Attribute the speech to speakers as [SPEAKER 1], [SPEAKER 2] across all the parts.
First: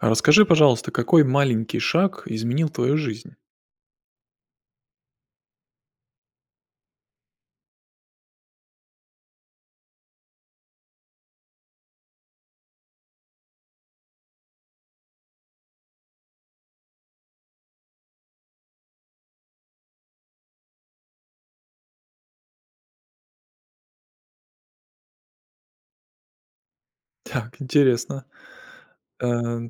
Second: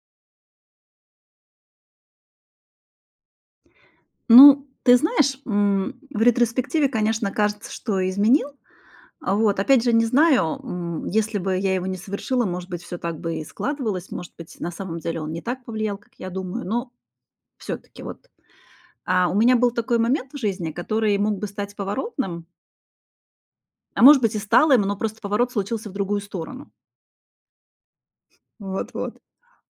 [SPEAKER 1] А расскажи, пожалуйста, какой маленький шаг изменил твою жизнь?
[SPEAKER 2] Ну, ты знаешь, м, в ретроспективе, конечно, кажется, что изменил. А, вот опять же не знаю, м, если бы я его не совершила, может быть, всё так бы и складывалось, может быть на самом деле он не так повлиял, как я думаю. Но всё-таки вот, а, у меня был такой момент в жизни, который мог бы стать поворотным а, может быть, и стал им, но просто поворот случился в другую сторону.
[SPEAKER 1] Так, интересно.
[SPEAKER 2] Вот вот.
[SPEAKER 1] Э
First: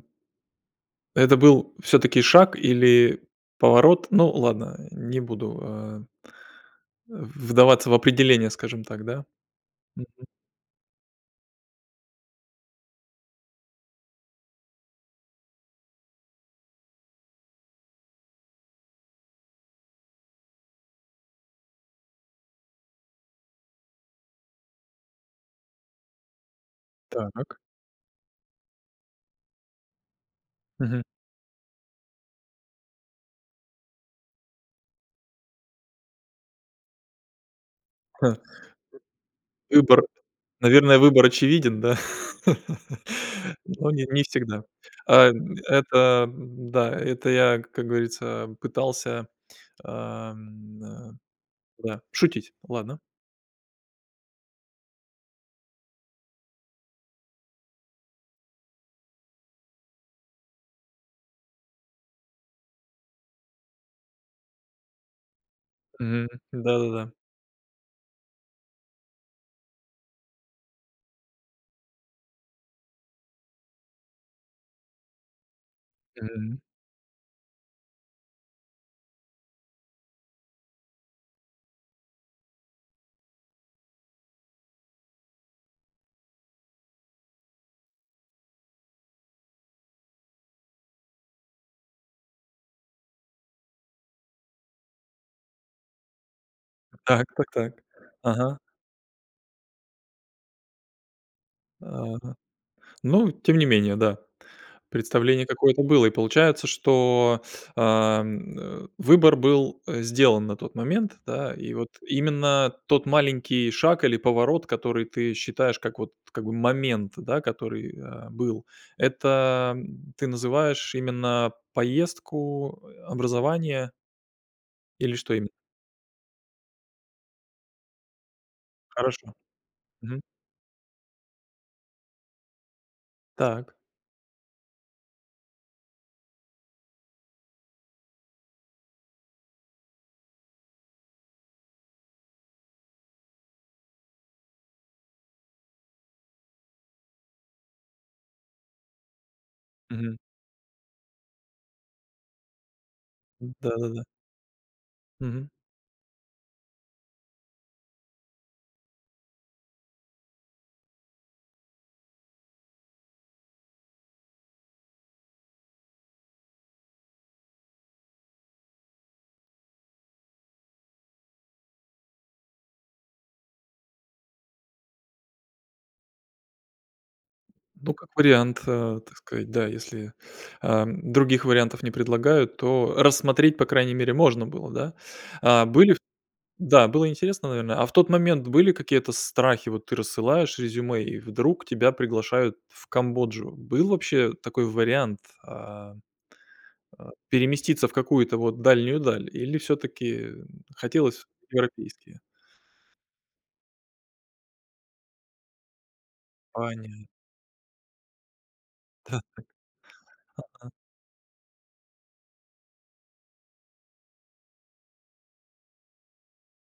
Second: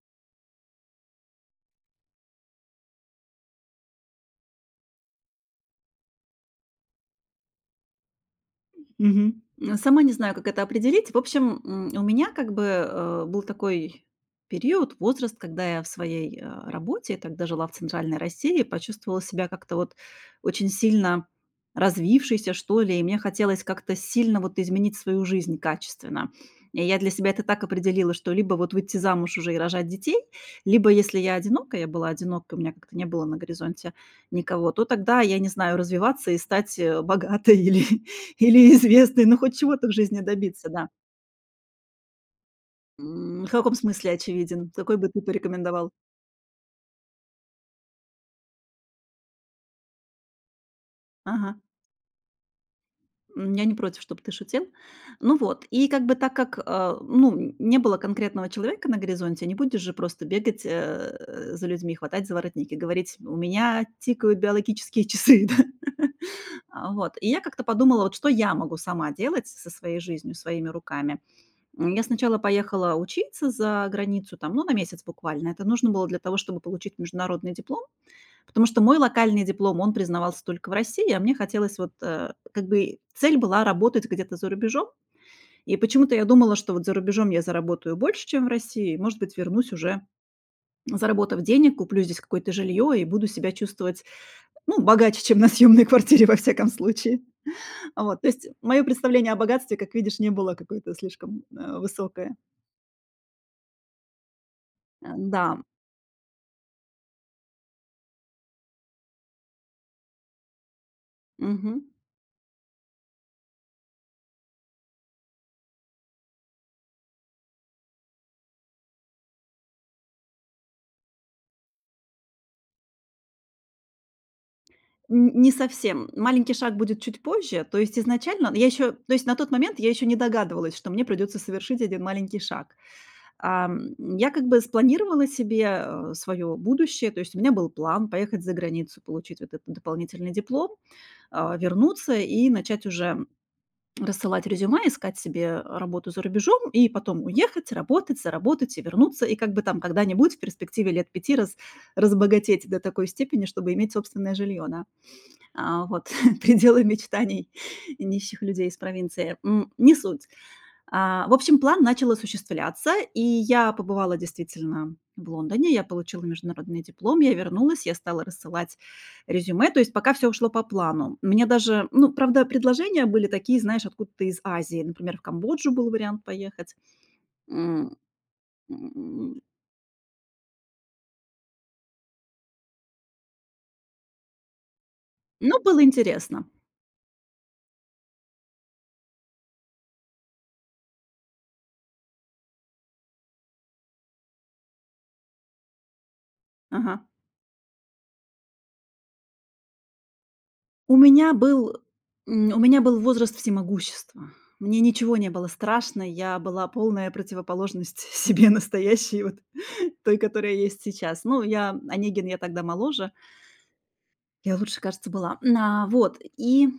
[SPEAKER 1] Это был всё-таки шаг или поворот? Ну ладно, не буду, э э, вдаваться в определение, скажем так, да.
[SPEAKER 2] Мгм. Сама не
[SPEAKER 1] Мгм.
[SPEAKER 2] знаю, как это определить. В общем, м, у меня как бы, э, был такой период, возраст, когда я в своей работе, я тогда жила в центральной России, почувствовала себя как-то вот очень сильно развившейся что ли, и мне хотелось как-то сильно вот изменить свою жизнь качественно. И я для себя это
[SPEAKER 1] Так.
[SPEAKER 2] так определила, что либо вот выйти замуж уже и рожать детей, либо,
[SPEAKER 1] Мгм.
[SPEAKER 2] если я одинока- я была одинока, у меня как-то не было на горизонте никого- то тогда, я не знаю, развиваться и стать, э, богатой или
[SPEAKER 1] Х
[SPEAKER 2] или известной, ну, хоть чего-то в
[SPEAKER 1] Выбор
[SPEAKER 2] жизни добиться, да.
[SPEAKER 1] наверное, выбор очевиден, да?
[SPEAKER 2] М, в каком
[SPEAKER 1] Но нет,
[SPEAKER 2] смысле,
[SPEAKER 1] не всегда.
[SPEAKER 2] очевиден? Какой бы ты
[SPEAKER 1] Эм,
[SPEAKER 2] порекомендовал?
[SPEAKER 1] это да, это я, как говорится, пытался, эм, н-да,
[SPEAKER 2] Ага.
[SPEAKER 1] да, шутить, ладно.
[SPEAKER 2] М, я не против, чтоб ты шутил. Ну вот, и как бы так как, э, ну, не было конкретного человека на горизонте, не будешь же просто бегать, э, за людьми, хватать за воротник и говорить: "У меня тикают биологические часы". Да?
[SPEAKER 1] Мгм.
[SPEAKER 2] А,
[SPEAKER 1] Да-да-да.
[SPEAKER 2] вот, и я как-то подумала, вот что я могу сама делать со со своей жизнью, своими руками. М, я сначала поехала учиться за границу там, ну, на месяц буквально, это нужно было для того, чтобы
[SPEAKER 1] Мгм.
[SPEAKER 2] получить международный диплом, потому что мой локальный диплом, он признавался только в России, а мне хотелось вот, э, как бы цель была работать где-то за рубежом. И почему-то я думала, что вот за рубежом я заработаю больше, чем в России, и, может быть, вернусь уже, заработав денег, куплю здесь какое-то жилье, и буду себя чувствовать, ну, богаче, чем на съемной кваратире, во всяком случае.
[SPEAKER 1] Так так так.
[SPEAKER 2] Вот то есть,
[SPEAKER 1] Ага.
[SPEAKER 2] мое представление о богатстве, как видишь, не было какое-то слишком, э,
[SPEAKER 1] Ага.
[SPEAKER 2] высокое.
[SPEAKER 1] Ну, тем не менее, да, представление
[SPEAKER 2] Н-да.
[SPEAKER 1] какое-то было, и получается, что, ам, э, выбор был, э, сделан на тот момент, да, и
[SPEAKER 2] Мгм.
[SPEAKER 1] вот именно тот маленький шаг или поворот, который ты считаешь как вот как бы момент, да, который, э, был, это ты называешь именно поездку, образование? Или что
[SPEAKER 2] Н
[SPEAKER 1] имен
[SPEAKER 2] не совсем. Маленький шаг будет чуть позже, то есть изначально Ну, я еще то есть
[SPEAKER 1] Хорошо.
[SPEAKER 2] на тот момент я еще не
[SPEAKER 1] Мгм.
[SPEAKER 2] догадывалась, что мне придется совершить 1 маленький шаг.
[SPEAKER 1] Так.
[SPEAKER 2] Ам, я как бы спланировала себе, а, свое будущее. То есть у меня был план поехать за границу, получить вот этот дополнительный диплом, а, вернуться, и начать уже рассылать резюме, искать себе работу за рубежом, и потом уехать, работать, заработать и вернуться. И как бы там
[SPEAKER 1] Мгм.
[SPEAKER 2] когда-нибудь, в перспективе лет 5 раз разбогатеть до такой степени,
[SPEAKER 1] М,
[SPEAKER 2] чтобы иметь
[SPEAKER 1] да-да-да.
[SPEAKER 2] собственное жилье, да.
[SPEAKER 1] Мгм.
[SPEAKER 2] А, вот, пределы мечтаний нищих людей из провинции. М, не суть. А, в общем, план начал осуществляться, и я побывала действительно в Лондоне. Я получила международный диплом. Я вернулась, я стала рассылать резюме, то есть пока всё ушло по плану. Мне даже ну, правда, предложения были такие, знаешь, откуда-то из Азии, например, в Камбоджу был вариант поехать.
[SPEAKER 1] Ну,
[SPEAKER 2] М,
[SPEAKER 1] как вариант, а, так
[SPEAKER 2] м.
[SPEAKER 1] сказать, да. Если, а, других вариантов не предлагают, то рассмотреть по крайней мере можно было, да.
[SPEAKER 2] Но
[SPEAKER 1] А
[SPEAKER 2] было
[SPEAKER 1] были в
[SPEAKER 2] интересно.
[SPEAKER 1] Да, было интересно, наверно. А в тот момент были какие-то страхи, вот ты рассылаешь резюме, и вдруг тебя приглашают в Камбоджу. Был вообще такой вариант, а,
[SPEAKER 2] Ага.
[SPEAKER 1] а, переместиться в какую-то вот дальнюю даль, или всё-таки
[SPEAKER 2] У
[SPEAKER 1] хотелось
[SPEAKER 2] меня был,
[SPEAKER 1] европейские?
[SPEAKER 2] э, м, у меня был возраст всемогущества. Мне ничего не было страшно, я была
[SPEAKER 1] Понятно.
[SPEAKER 2] полная противоположность себе
[SPEAKER 1] Да-да.
[SPEAKER 2] настоящей, вот той, которая
[SPEAKER 1] Ага.
[SPEAKER 2] есть сейчас. Ну, я "Онегин, я тогда моложе" "я лучше, кажется, была". А, вот, и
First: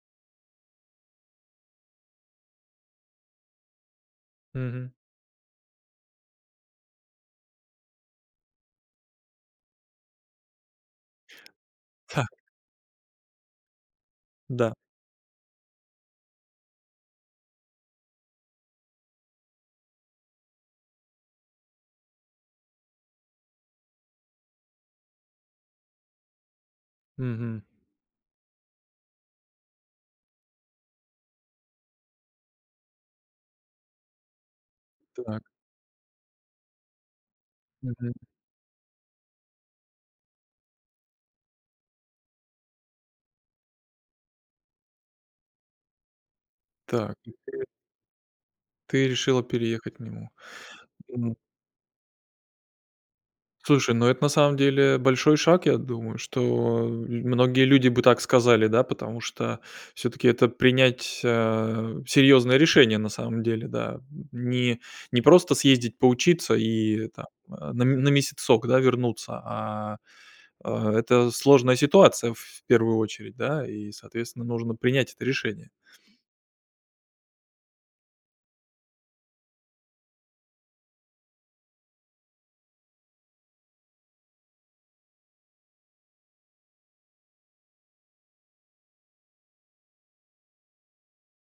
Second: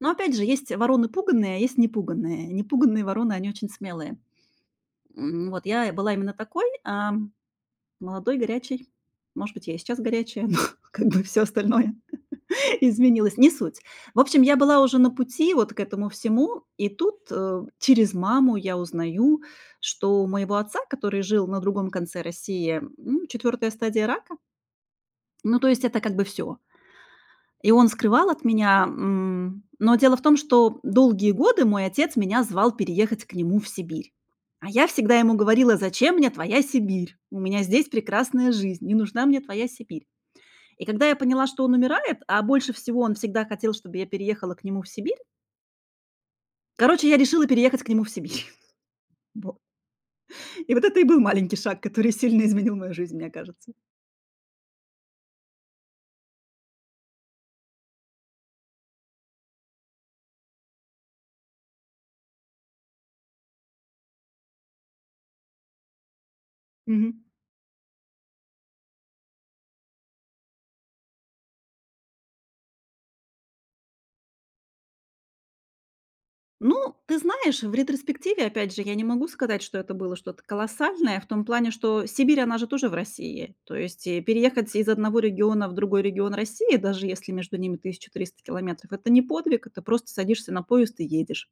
[SPEAKER 2] ну, опять же, есть вороны пуганые, а есть непуганые. Непуганые вороны- они очень смелые.
[SPEAKER 1] Мгм.
[SPEAKER 2] М, вот я была именно такой, а, молодой, горячей. Может быть, я и сейчас горячая, но как бы всё остальное
[SPEAKER 1] Та.
[SPEAKER 2] изменилось. Не суть. В общем, я
[SPEAKER 1] Да.
[SPEAKER 2] была уже на пути вот к этому всему, и тут, э, через маму я узнаю, что у моего отца, который жил на другом конце России, м, 4 стадия рака. Ну, то есть это как бы всё.
[SPEAKER 1] Мгм.
[SPEAKER 2] И он скрывал от меня. М, но дело в том, что долгие годы мой отец меня звал переехать к нему в Сибирь. А я всегда ему
[SPEAKER 1] Так.
[SPEAKER 2] говорила: "Зачем мне твоя Сибирь? У меня здесь
[SPEAKER 1] Мгм.
[SPEAKER 2] прекрасная жизнь, не нужна мне твоя Сибирь". И когда я поняла, что он умирает, а больше всего он всегда хотел, чтобы я переехала к нему в Сибирь короче, я
[SPEAKER 1] Так,
[SPEAKER 2] решила
[SPEAKER 1] интере
[SPEAKER 2] переехать к нему в Сибирь.
[SPEAKER 1] Ты решила
[SPEAKER 2] Во
[SPEAKER 1] переехать к нему.
[SPEAKER 2] И вот это и был
[SPEAKER 1] Ну
[SPEAKER 2] маленький шаг, который сильно изменил мою жизнь, мне кажется.
[SPEAKER 1] Слушай, ну, это на самом деле большой шаг, я думаю, что многие люди бы так сказали, да. Потому что всё-таки это принять, а, серьезное решение на самом деле, да. Не не просто съездить поучиться, и
[SPEAKER 2] Мгм.
[SPEAKER 1] там на м на месяцок, да, вернуться. А а это сложная ситуация, в первую очередь, да, и, соответственно, нужно принять это решение.
[SPEAKER 2] Ну, ты знаешь, в ретроспективе опять же я не могу сказать, что это было что-то колоссальное в том плане, что Сибирь она же тоже в России. То есть и переехать из одного региона в другой регион России, даже если между ними 1300 километров- это не подвиг, это просто садишься на поезд и едешь.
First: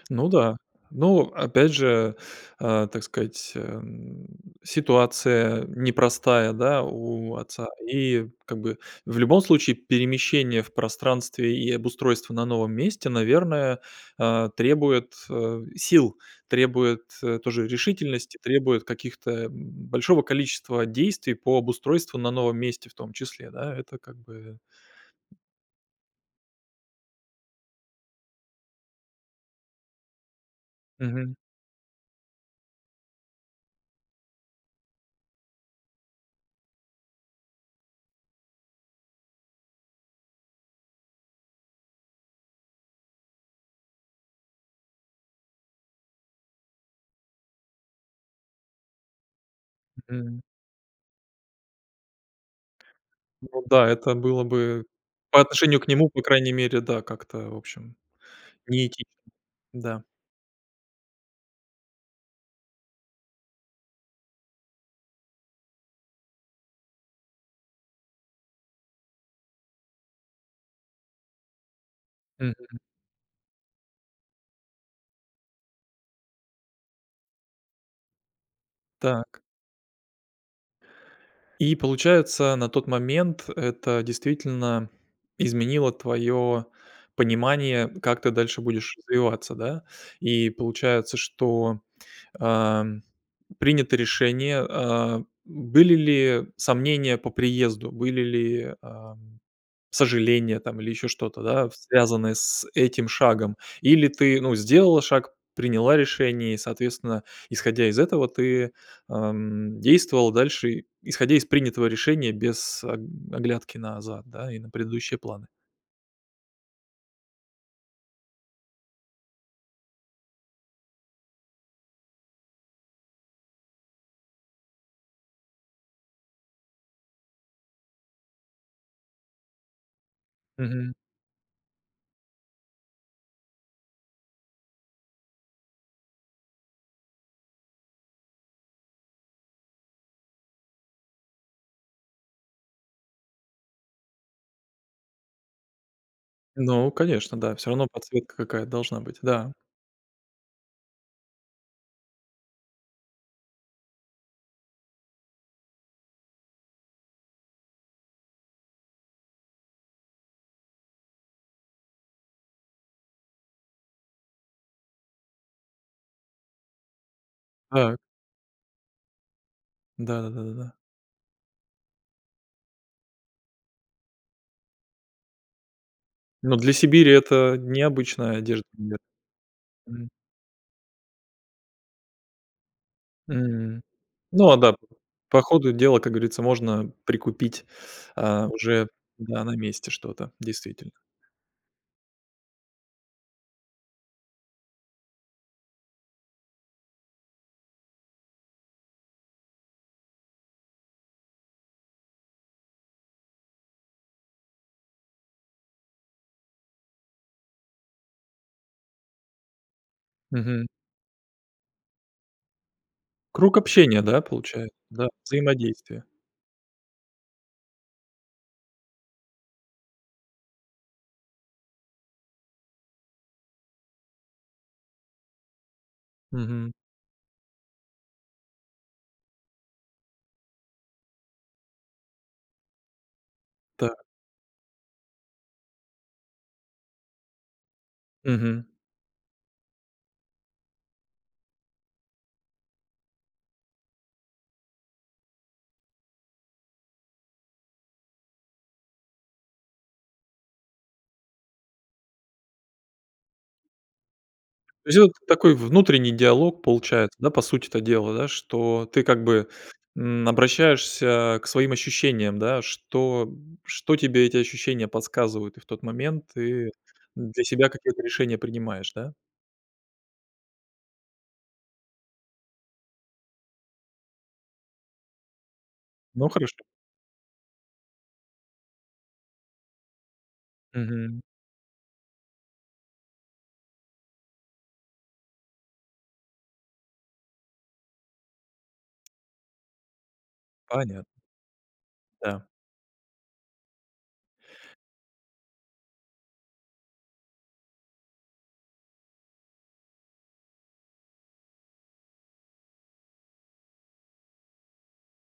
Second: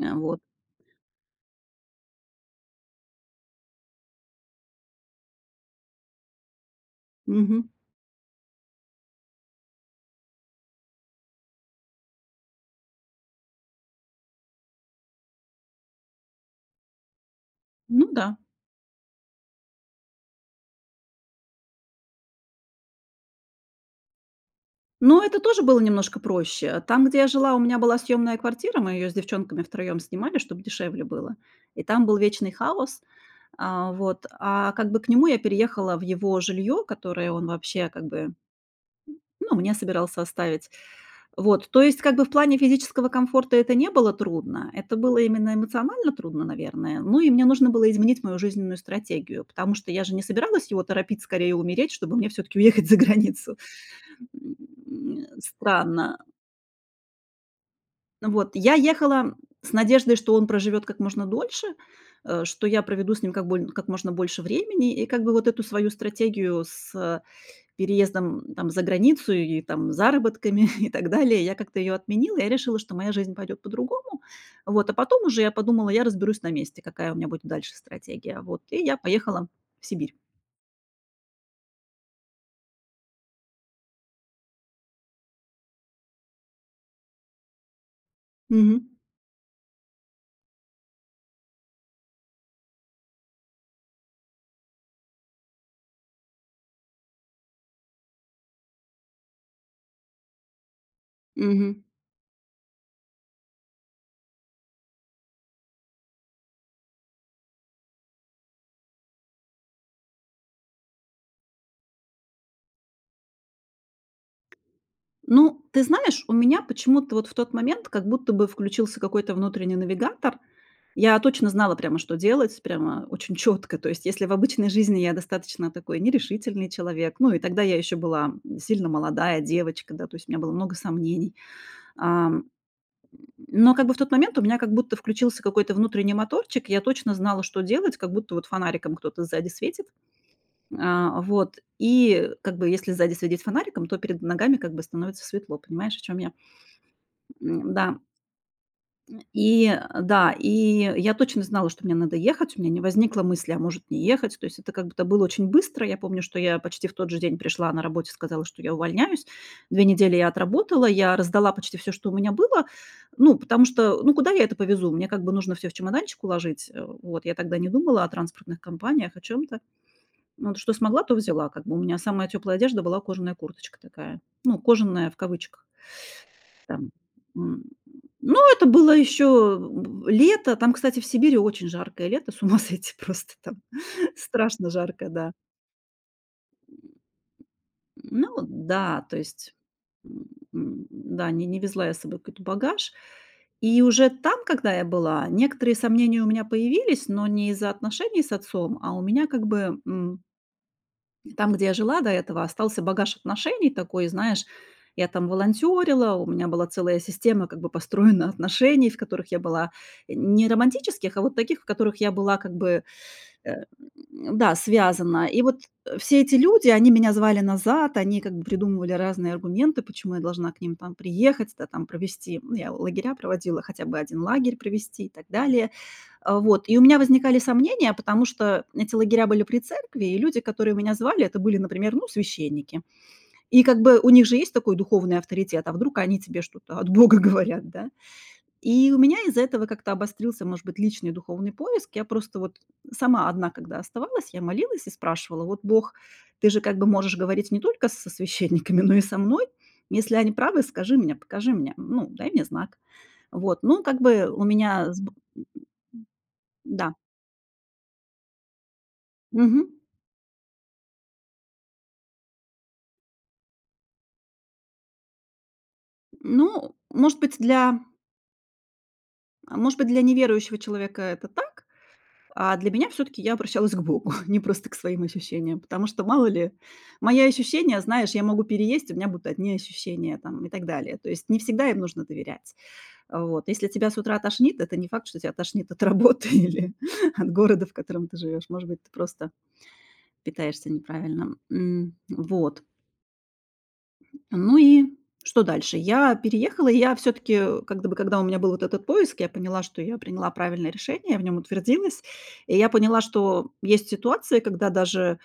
[SPEAKER 2] А
[SPEAKER 1] Ну
[SPEAKER 2] вот.
[SPEAKER 1] да, ну опять же, а, так сказать, эм, ситуация непростая, да, у отца.
[SPEAKER 2] Мгм.
[SPEAKER 1] И как бы в любом случае перемещение в пространстве и обустройство на новом месте, наверное, а, требует, а, сил, требует, э, тоже
[SPEAKER 2] Ну да.
[SPEAKER 1] решительности, требует каких-то, м, большого количества действий по обустройству на новом месте в том числе, да? Это как бы
[SPEAKER 2] Ну это тоже было немножко проще. Там, где я жила, у меня была съемная квартира, мы ее с девчонками втроем снимали, чтобы дешевле
[SPEAKER 1] Мгм.
[SPEAKER 2] было, и там был вечный хаос. А, вот. А как бы к нему я переехала в его жилье, которое он вообще как бы ну мне собирался оставить. Вот, то есть как бы в плане физического комфорта это не было трудно, это было именно эмоционально трудно, наверное. Ну и мне нужно было изменить мою жизненную стратегию, потому что я же не
[SPEAKER 1] Мгм.
[SPEAKER 2] собиралась его торопить скорее умереть, чтобы мне всё-таки уехать за границу,
[SPEAKER 1] Ну да, это было
[SPEAKER 2] м,
[SPEAKER 1] бы
[SPEAKER 2] э,
[SPEAKER 1] по отношению к нему,
[SPEAKER 2] странно.
[SPEAKER 1] по крайней мере, да, как-то в общем
[SPEAKER 2] Ну вот. Я
[SPEAKER 1] не этично,
[SPEAKER 2] ехала с
[SPEAKER 1] да.
[SPEAKER 2] надеждой, что он проживет как можно дольше, э, что я проведу с ним как больн как можно больше времени. И как бы вот эту свою стратегию с, э, переездом там за границу и там заработками и так далее. Я как-то ее отменила, я
[SPEAKER 1] Мгм.
[SPEAKER 2] решила, что моя жизнь пойдет по-другому. Вот, а потом уже я подумала, я разберусь на месте, какая у меня будет дальше стратегия. Вот, и я
[SPEAKER 1] Так.
[SPEAKER 2] поехала в Сибирь.
[SPEAKER 1] И получается, на тот момент, это действительно изменило твое понимание: как ты дальше
[SPEAKER 2] Мгм.
[SPEAKER 1] будешь развиваться, да? И получается, что, ам, принято решение, а. М, были ли сомнения по приезду, были ли, ам, сожаления там или еще что-то, да, в
[SPEAKER 2] Мгм.
[SPEAKER 1] связанное с этим шагом? Или ты, ну, сделала шаг, приняла решение и соответственно, исходя из этого, ты, ам, действовала дальше, и исходя из принятого решения без аг оглядки назад, да, и на предыдущие планы?
[SPEAKER 2] Ну, ты знаешь, у меня почему-то вот в тот момент как будто бы включился какой-то внутренний навигатор. Я точно знала прямо, что делать, прямо очень четко. То есть если в обычной жизни я достаточно такой нерешительный человек, ну, и тогда я еще была, м, сильно молодая девочка, да. То есть у меня было много
[SPEAKER 1] Мгм.
[SPEAKER 2] сомнений, ам, м, но как бы в тот момент у меня как будто включился какой-то внутренний моторчик. Я точно знала, что делать, как будто вот фонариком кто-то сзади светит. А вот, и как бы если сзади светить фонариком, то перед ногами как бы становится светло. Понимаешь, о чем я?
[SPEAKER 1] Ну, конечно, да. Всё равно
[SPEAKER 2] М-да.
[SPEAKER 1] подсветка какая-то должна быть,
[SPEAKER 2] М,
[SPEAKER 1] да.
[SPEAKER 2] и, э, да, и я точно знала, что мне надо ехать, у меня не возникло мысли: "А может не ехать?" То есть это как будто было очень быстро. Я помню, что я почти в тот же день пришла на работе сказала, что я увольняюсь. Две недели я отработала, я раздала почти всё, что у меня было, ну, потому что ну куда я это повезу? Мне как бы нужно всё в чемоданчик уложить. А вот, я тогда не
[SPEAKER 1] Та
[SPEAKER 2] думала о транспортных компаниях, о чём-то.
[SPEAKER 1] Да да да да
[SPEAKER 2] Вот,
[SPEAKER 1] да.
[SPEAKER 2] что смогла, то взяла. Как бы у меня самая теплая одежда была кожаная курточка такая, ну, "кожаная" в кавычках.
[SPEAKER 1] Ну, для
[SPEAKER 2] Там
[SPEAKER 1] Сибири это
[SPEAKER 2] м.
[SPEAKER 1] необычная
[SPEAKER 2] Ну
[SPEAKER 1] одежда
[SPEAKER 2] это
[SPEAKER 1] для
[SPEAKER 2] было ещё,
[SPEAKER 1] мгм.
[SPEAKER 2] б, лето, там кстати в Сибири очень жаркое лето, с ума сойти просто там,
[SPEAKER 1] М, ну, а
[SPEAKER 2] страшно
[SPEAKER 1] да [unintelligible]
[SPEAKER 2] жаркое да.
[SPEAKER 1] по ходу дела, как говорится, можно прикупить,
[SPEAKER 2] Ну
[SPEAKER 1] а, уже
[SPEAKER 2] да, то
[SPEAKER 1] да,
[SPEAKER 2] есть
[SPEAKER 1] на месте
[SPEAKER 2] М,
[SPEAKER 1] что-то
[SPEAKER 2] м,
[SPEAKER 1] действительно.
[SPEAKER 2] да, ни не везла я с собой какой-то багаж. И уже там, когда я была, некоторые сомнения у меня появились, но не из-за отношений с отцом, а у меня как бы, м И там, где я жила до этого, остался багаж отношений такой, знаешь, я там волонтерила, у меня была целая система как бы построена отношений. В которых я была не
[SPEAKER 1] Мгм.
[SPEAKER 2] романтических, а вот таких, в которых я была как бы, э,
[SPEAKER 1] Круг общения, да,
[SPEAKER 2] м, да,
[SPEAKER 1] получае Да?
[SPEAKER 2] связана. И вот, э,
[SPEAKER 1] Взаимодействие?
[SPEAKER 2] все эти люди, они меня звали назад, они как бы придумывали разные аргументы, почему я должна к ним там приехать, да там, провести. Ну, я лагеря проводила, хотя бы один лагерь провести и так далее. А вот,
[SPEAKER 1] Мгм.
[SPEAKER 2] и у меня возникали сомнения, потому что эти лагеря были при церкви и люди, которые меня звали, это были, например, ну, священники. И как
[SPEAKER 1] Та
[SPEAKER 2] бы у них же есть такой духовный авторитет, а вдруг они тебе что-то от бога говорят, да?
[SPEAKER 1] Мгм.
[SPEAKER 2] И у меня из-за этого как-то обострился может быть личный духовный поиск. Я просто вот сама одна когда оставалась, я молилась и спрашивала: "Вот, бог, ты же как бы можешь говорить не только с со священниками, но и со мной? Если они правы, скажи мне, покажи мне, ну, дай мне знак". Вот, ну как бы у
[SPEAKER 1] То
[SPEAKER 2] меня
[SPEAKER 1] есть
[SPEAKER 2] с, б
[SPEAKER 1] вот такой внутренний диалог
[SPEAKER 2] да.
[SPEAKER 1] получается, да? По сути-то дела, да, что ты как бы,
[SPEAKER 2] Мгм.
[SPEAKER 1] м, обращаешься к своим ощущениям, да, что м, что тебе эти ощущения подсказывают? И в тот момент ты
[SPEAKER 2] Ну, может быть
[SPEAKER 1] для себя
[SPEAKER 2] для
[SPEAKER 1] какое-то решение принимаешь, да?
[SPEAKER 2] А может быть для неверующего человека это так. А для меня всё-таки я обращалась к богу, не просто к своим ощущениям. Потому что, мало
[SPEAKER 1] Ну
[SPEAKER 2] ли,
[SPEAKER 1] хорошо.
[SPEAKER 2] мои ощущения, знаешь, я могу переесть, и у меня будут одни ощущения там, и так далее. То
[SPEAKER 1] Мгм.
[SPEAKER 2] есть, не всегда им нужно доверять. А вот. Если тебя с утра тошнит, это не факт, что тебя тошнит от работы или от города, в котором ты живешь. Может быть, ты просто питаешься
[SPEAKER 1] Понятно.
[SPEAKER 2] неправильно. М,
[SPEAKER 1] Та.
[SPEAKER 2] вот. Ну и что дальше? Я переехала и я всё-таки, э, как бы, бы когда у меня был вот этот поиск, я поняла, что я приняла правильное решение, в нём утвердилась. И я поняла, что есть ситуации, когда даже,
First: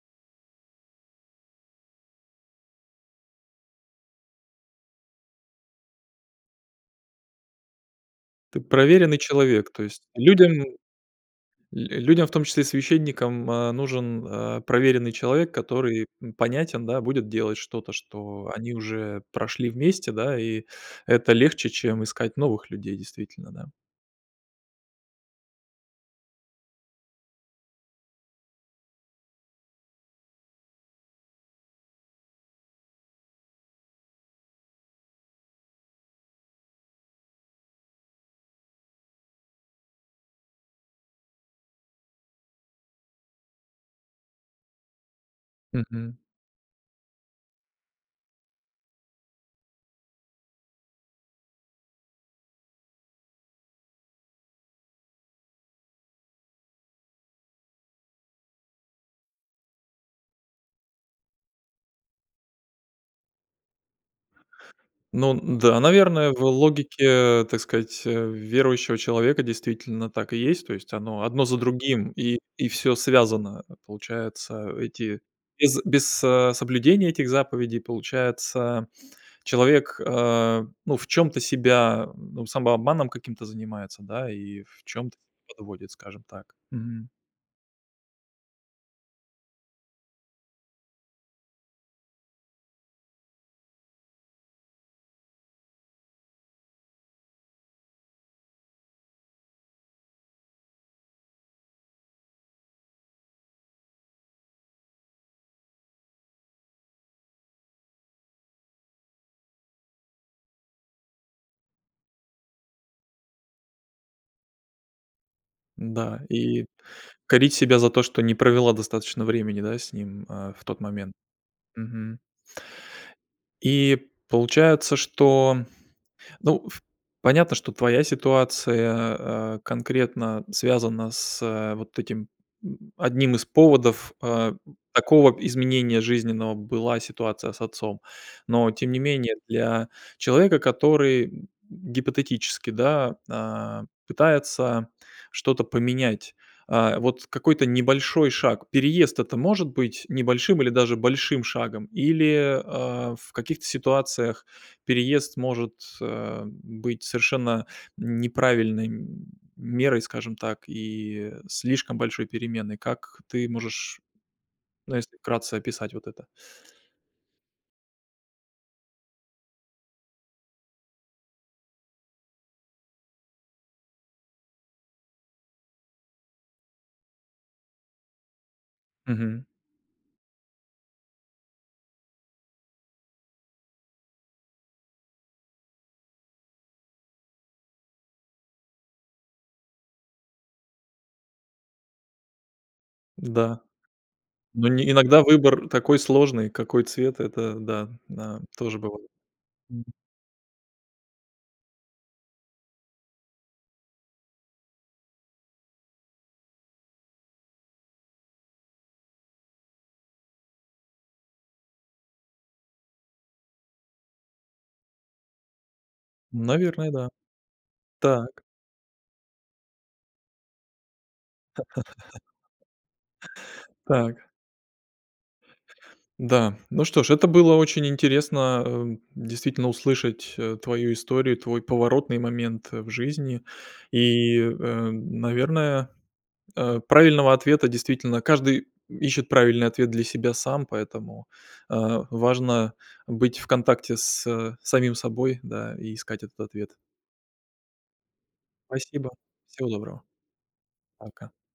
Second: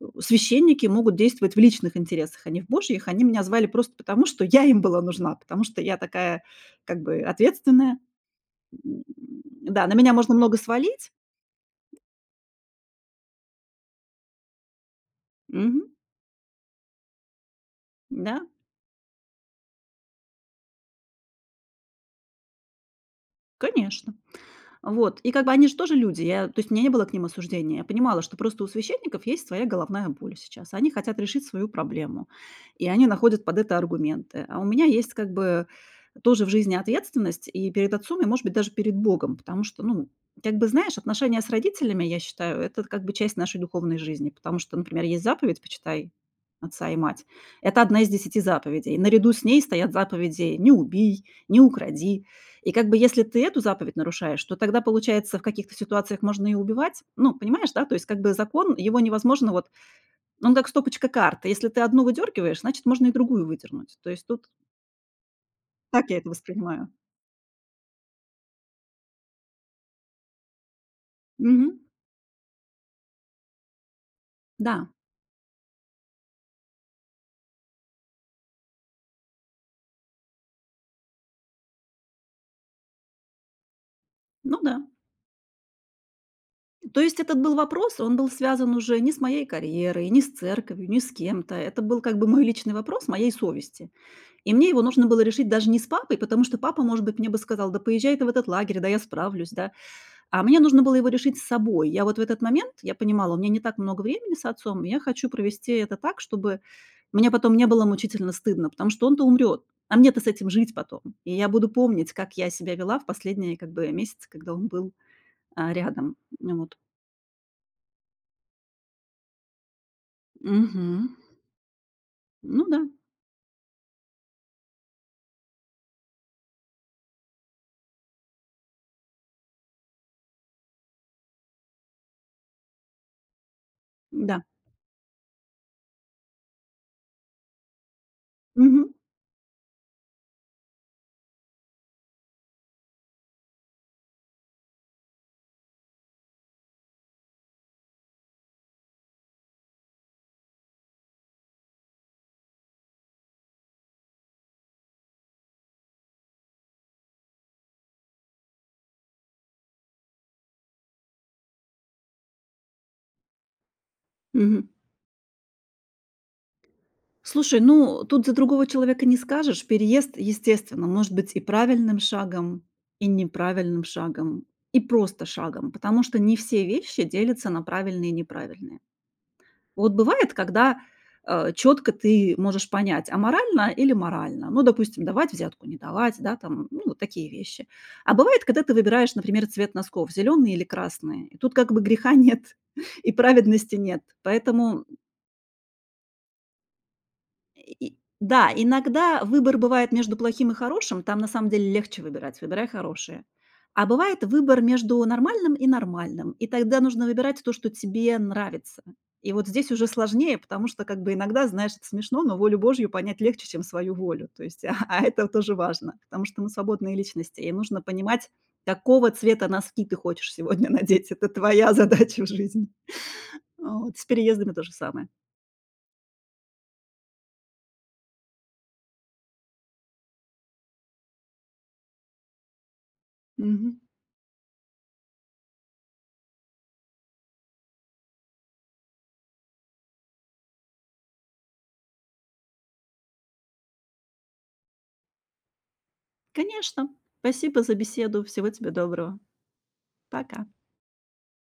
[SPEAKER 2] э, священники могут действовать в личных интересах, а не в Божьих. Они меня звали просто потому, что я им была нужна, потому что я такая, как бы, ответственная.
[SPEAKER 1] Ты
[SPEAKER 2] М.
[SPEAKER 1] проверенный человек. То
[SPEAKER 2] Да, на
[SPEAKER 1] есть
[SPEAKER 2] меня можно
[SPEAKER 1] людям
[SPEAKER 2] много
[SPEAKER 1] л
[SPEAKER 2] свалить.
[SPEAKER 1] людям, в том числе священникам, а, нужен, а, проверенный человек,
[SPEAKER 2] Мгм.
[SPEAKER 1] который, м, понятен, да, будет делать что-то,
[SPEAKER 2] Н-да.
[SPEAKER 1] что они уже прошли вместе, да. И это легче, чем искать новых людей, действительно, да.
[SPEAKER 2] Конечно. Вот. И как бы они ж тоже люди, я то есть у меня не было к ним осуждения. Я понимала, что просто у священников есть своя головная боль сейчас, они хотят решить свою проблему и они находят под это аргументы. А у меня есть как бы, э, тоже в жизни ответственность и перед отцом, и, может быть даже, перед Богом. Потому что, ну, как бы, знаешь, отношения с родителями, я считаю- это, как бы, часть нашей духовной жизни. Потому что, например, есть заповедь "Почитай
[SPEAKER 1] Мгм.
[SPEAKER 2] отца и мать"- это 1 из 10 заповедей. Наряду с ней стоят заповеди "Не убий", "Не укради". И как бы если ты эту заповедь нарушаешь, то тогда, получается, в каких-то ситуациях можно и убивать. Ну понимаешь, да? То есть, как бы, закон- его невозможно вот он как стопочка карт: если ты одну выдергиваешь, значит, можно и другую выдернуть. То есть тут
[SPEAKER 1] Ну, н-да,
[SPEAKER 2] Так я это
[SPEAKER 1] наверное, в
[SPEAKER 2] воспринимаю.
[SPEAKER 1] логике, так сказать, э, верующего человека действительно так и есть. То есть оно одно за
[SPEAKER 2] Мгм.
[SPEAKER 1] другим и и всё связано. А а, получается,
[SPEAKER 2] Да.
[SPEAKER 1] эти без без, а, соблюдения этих заповедей, получается, человек, а, ну в чём-то себя, ну, самообманом каким-то занимается, да, и
[SPEAKER 2] Ну
[SPEAKER 1] и в
[SPEAKER 2] да.
[SPEAKER 1] чём-то подводит, скажем так.
[SPEAKER 2] То
[SPEAKER 1] Мгм.
[SPEAKER 2] есть этот был вопрос- он был связан уже не с моей карьерой, не с церковью, не с кем-то. Это был как бы мой личный вопрос, моей совести. И мне его нужно было решить даже не с папой, потому что папа, может быть, мне бы сказал: "Да поезжай ты в этот лагерь, да я справлюсь". Да? А мне нужно было его решить с собой. Я вот в этот момент, я понимала: у меня не так много времени с отцом, и я хочу провести это так, чтобы мне потом не было мучительно стыдно, потому что он-то умрет, а мне-то с этим жить потом. И я буду помнить, как я себя вела в последние, как бы, месяцы, когда он был, а, рядом.
[SPEAKER 1] Н-да,
[SPEAKER 2] М,
[SPEAKER 1] и
[SPEAKER 2] вот.
[SPEAKER 1] корить себя за то, что не провела достаточно времени, да, с ним, а, в тот момент.
[SPEAKER 2] Мгм.
[SPEAKER 1] Мгм.
[SPEAKER 2] Ну да.
[SPEAKER 1] И, получается, что Ну, ф понятно, что твоя ситуация, а, конкретно связана с, а, вот этим, м, одним из поводов,
[SPEAKER 2] Н-да.
[SPEAKER 1] а, м, такого изменения жизненного была ситуация с отцом. Но,
[SPEAKER 2] Мгм.
[SPEAKER 1] тем не менее, для человека, который, м, гипотетически, да, а, пытается что-то поменять, а, вот какой-то небольшой шаг. Переезд- это может быть небольшим или даже большим шагом? Или, а, в каких-то ситуациях переезд может, а, быть совершенно неправильной мерой, скажем так, и слишком большой переменой. Как ты можешь,
[SPEAKER 2] Мгм.
[SPEAKER 1] ну если вкратце, описать вот это?
[SPEAKER 2] Слушай, ну, тут за другого человека не скажешь. Переезд, естественно, может быть и правильным шагом, и неправильным шагом, и просто шагом, потому что не все вещи делятся на правильные и неправильные.
[SPEAKER 1] Мгм.
[SPEAKER 2] Вот бывает, когда, э, четко ты можешь понять: аморально или морально. Ну допустим, давать взятку, не давать, да, там- ну вот такие вещи. А бывает, когда ты выбираешь, например, цвет носков: зеленый или красный. И тут как бы греха нет и
[SPEAKER 1] Н-да.
[SPEAKER 2] праведности нет.
[SPEAKER 1] Но
[SPEAKER 2] Поэтому,
[SPEAKER 1] не
[SPEAKER 2] м
[SPEAKER 1] иногда выбор такой сложный- какой цвет. Это
[SPEAKER 2] Э, и
[SPEAKER 1] да,
[SPEAKER 2] и
[SPEAKER 1] да,
[SPEAKER 2] Да,
[SPEAKER 1] тоже бывает.
[SPEAKER 2] иногда выбор
[SPEAKER 1] Мгм.
[SPEAKER 2] бывает между плохим и хорошим, там на самом деле легче выбирать- выбирай хорошее. А бывает выбор между нормальным и нормальным, и тогда нужно выбирать то, что тебе нравится. И вот здесь уже сложнее, потому что, как, бы иногда, знаешь- это смешно, но волю Божью понять легче, чем свою волю. То есть а а это тоже важно, потому что мы
[SPEAKER 1] Наверное,
[SPEAKER 2] свободные
[SPEAKER 1] да.
[SPEAKER 2] личности, и нужно понимать,
[SPEAKER 1] Так.
[SPEAKER 2] какого цвета носки ты хочешь сегодня надеть, это твоя задача в жизни. Вот. С
[SPEAKER 1] Так.
[SPEAKER 2] переездами тоже самое.
[SPEAKER 1] Да. Ну что ж, это было очень интересно, эм, действительно услышать, э, твою историю, твой поворотный момент, э, в жизни.
[SPEAKER 2] Мгм.
[SPEAKER 1] И, э, м, наверное, э, правильного ответа действительно Каждый, м, ищет правильный ответ для себя сам, поэтому, а, важно быть в контакте с, э, самим собой, да, и искать этот ответ.
[SPEAKER 2] Конечно. Спасибо за беседу. Всего тебе
[SPEAKER 1] Спасибо.
[SPEAKER 2] доброго.
[SPEAKER 1] Всего доброго.
[SPEAKER 2] Пока.
[SPEAKER 1] Пока.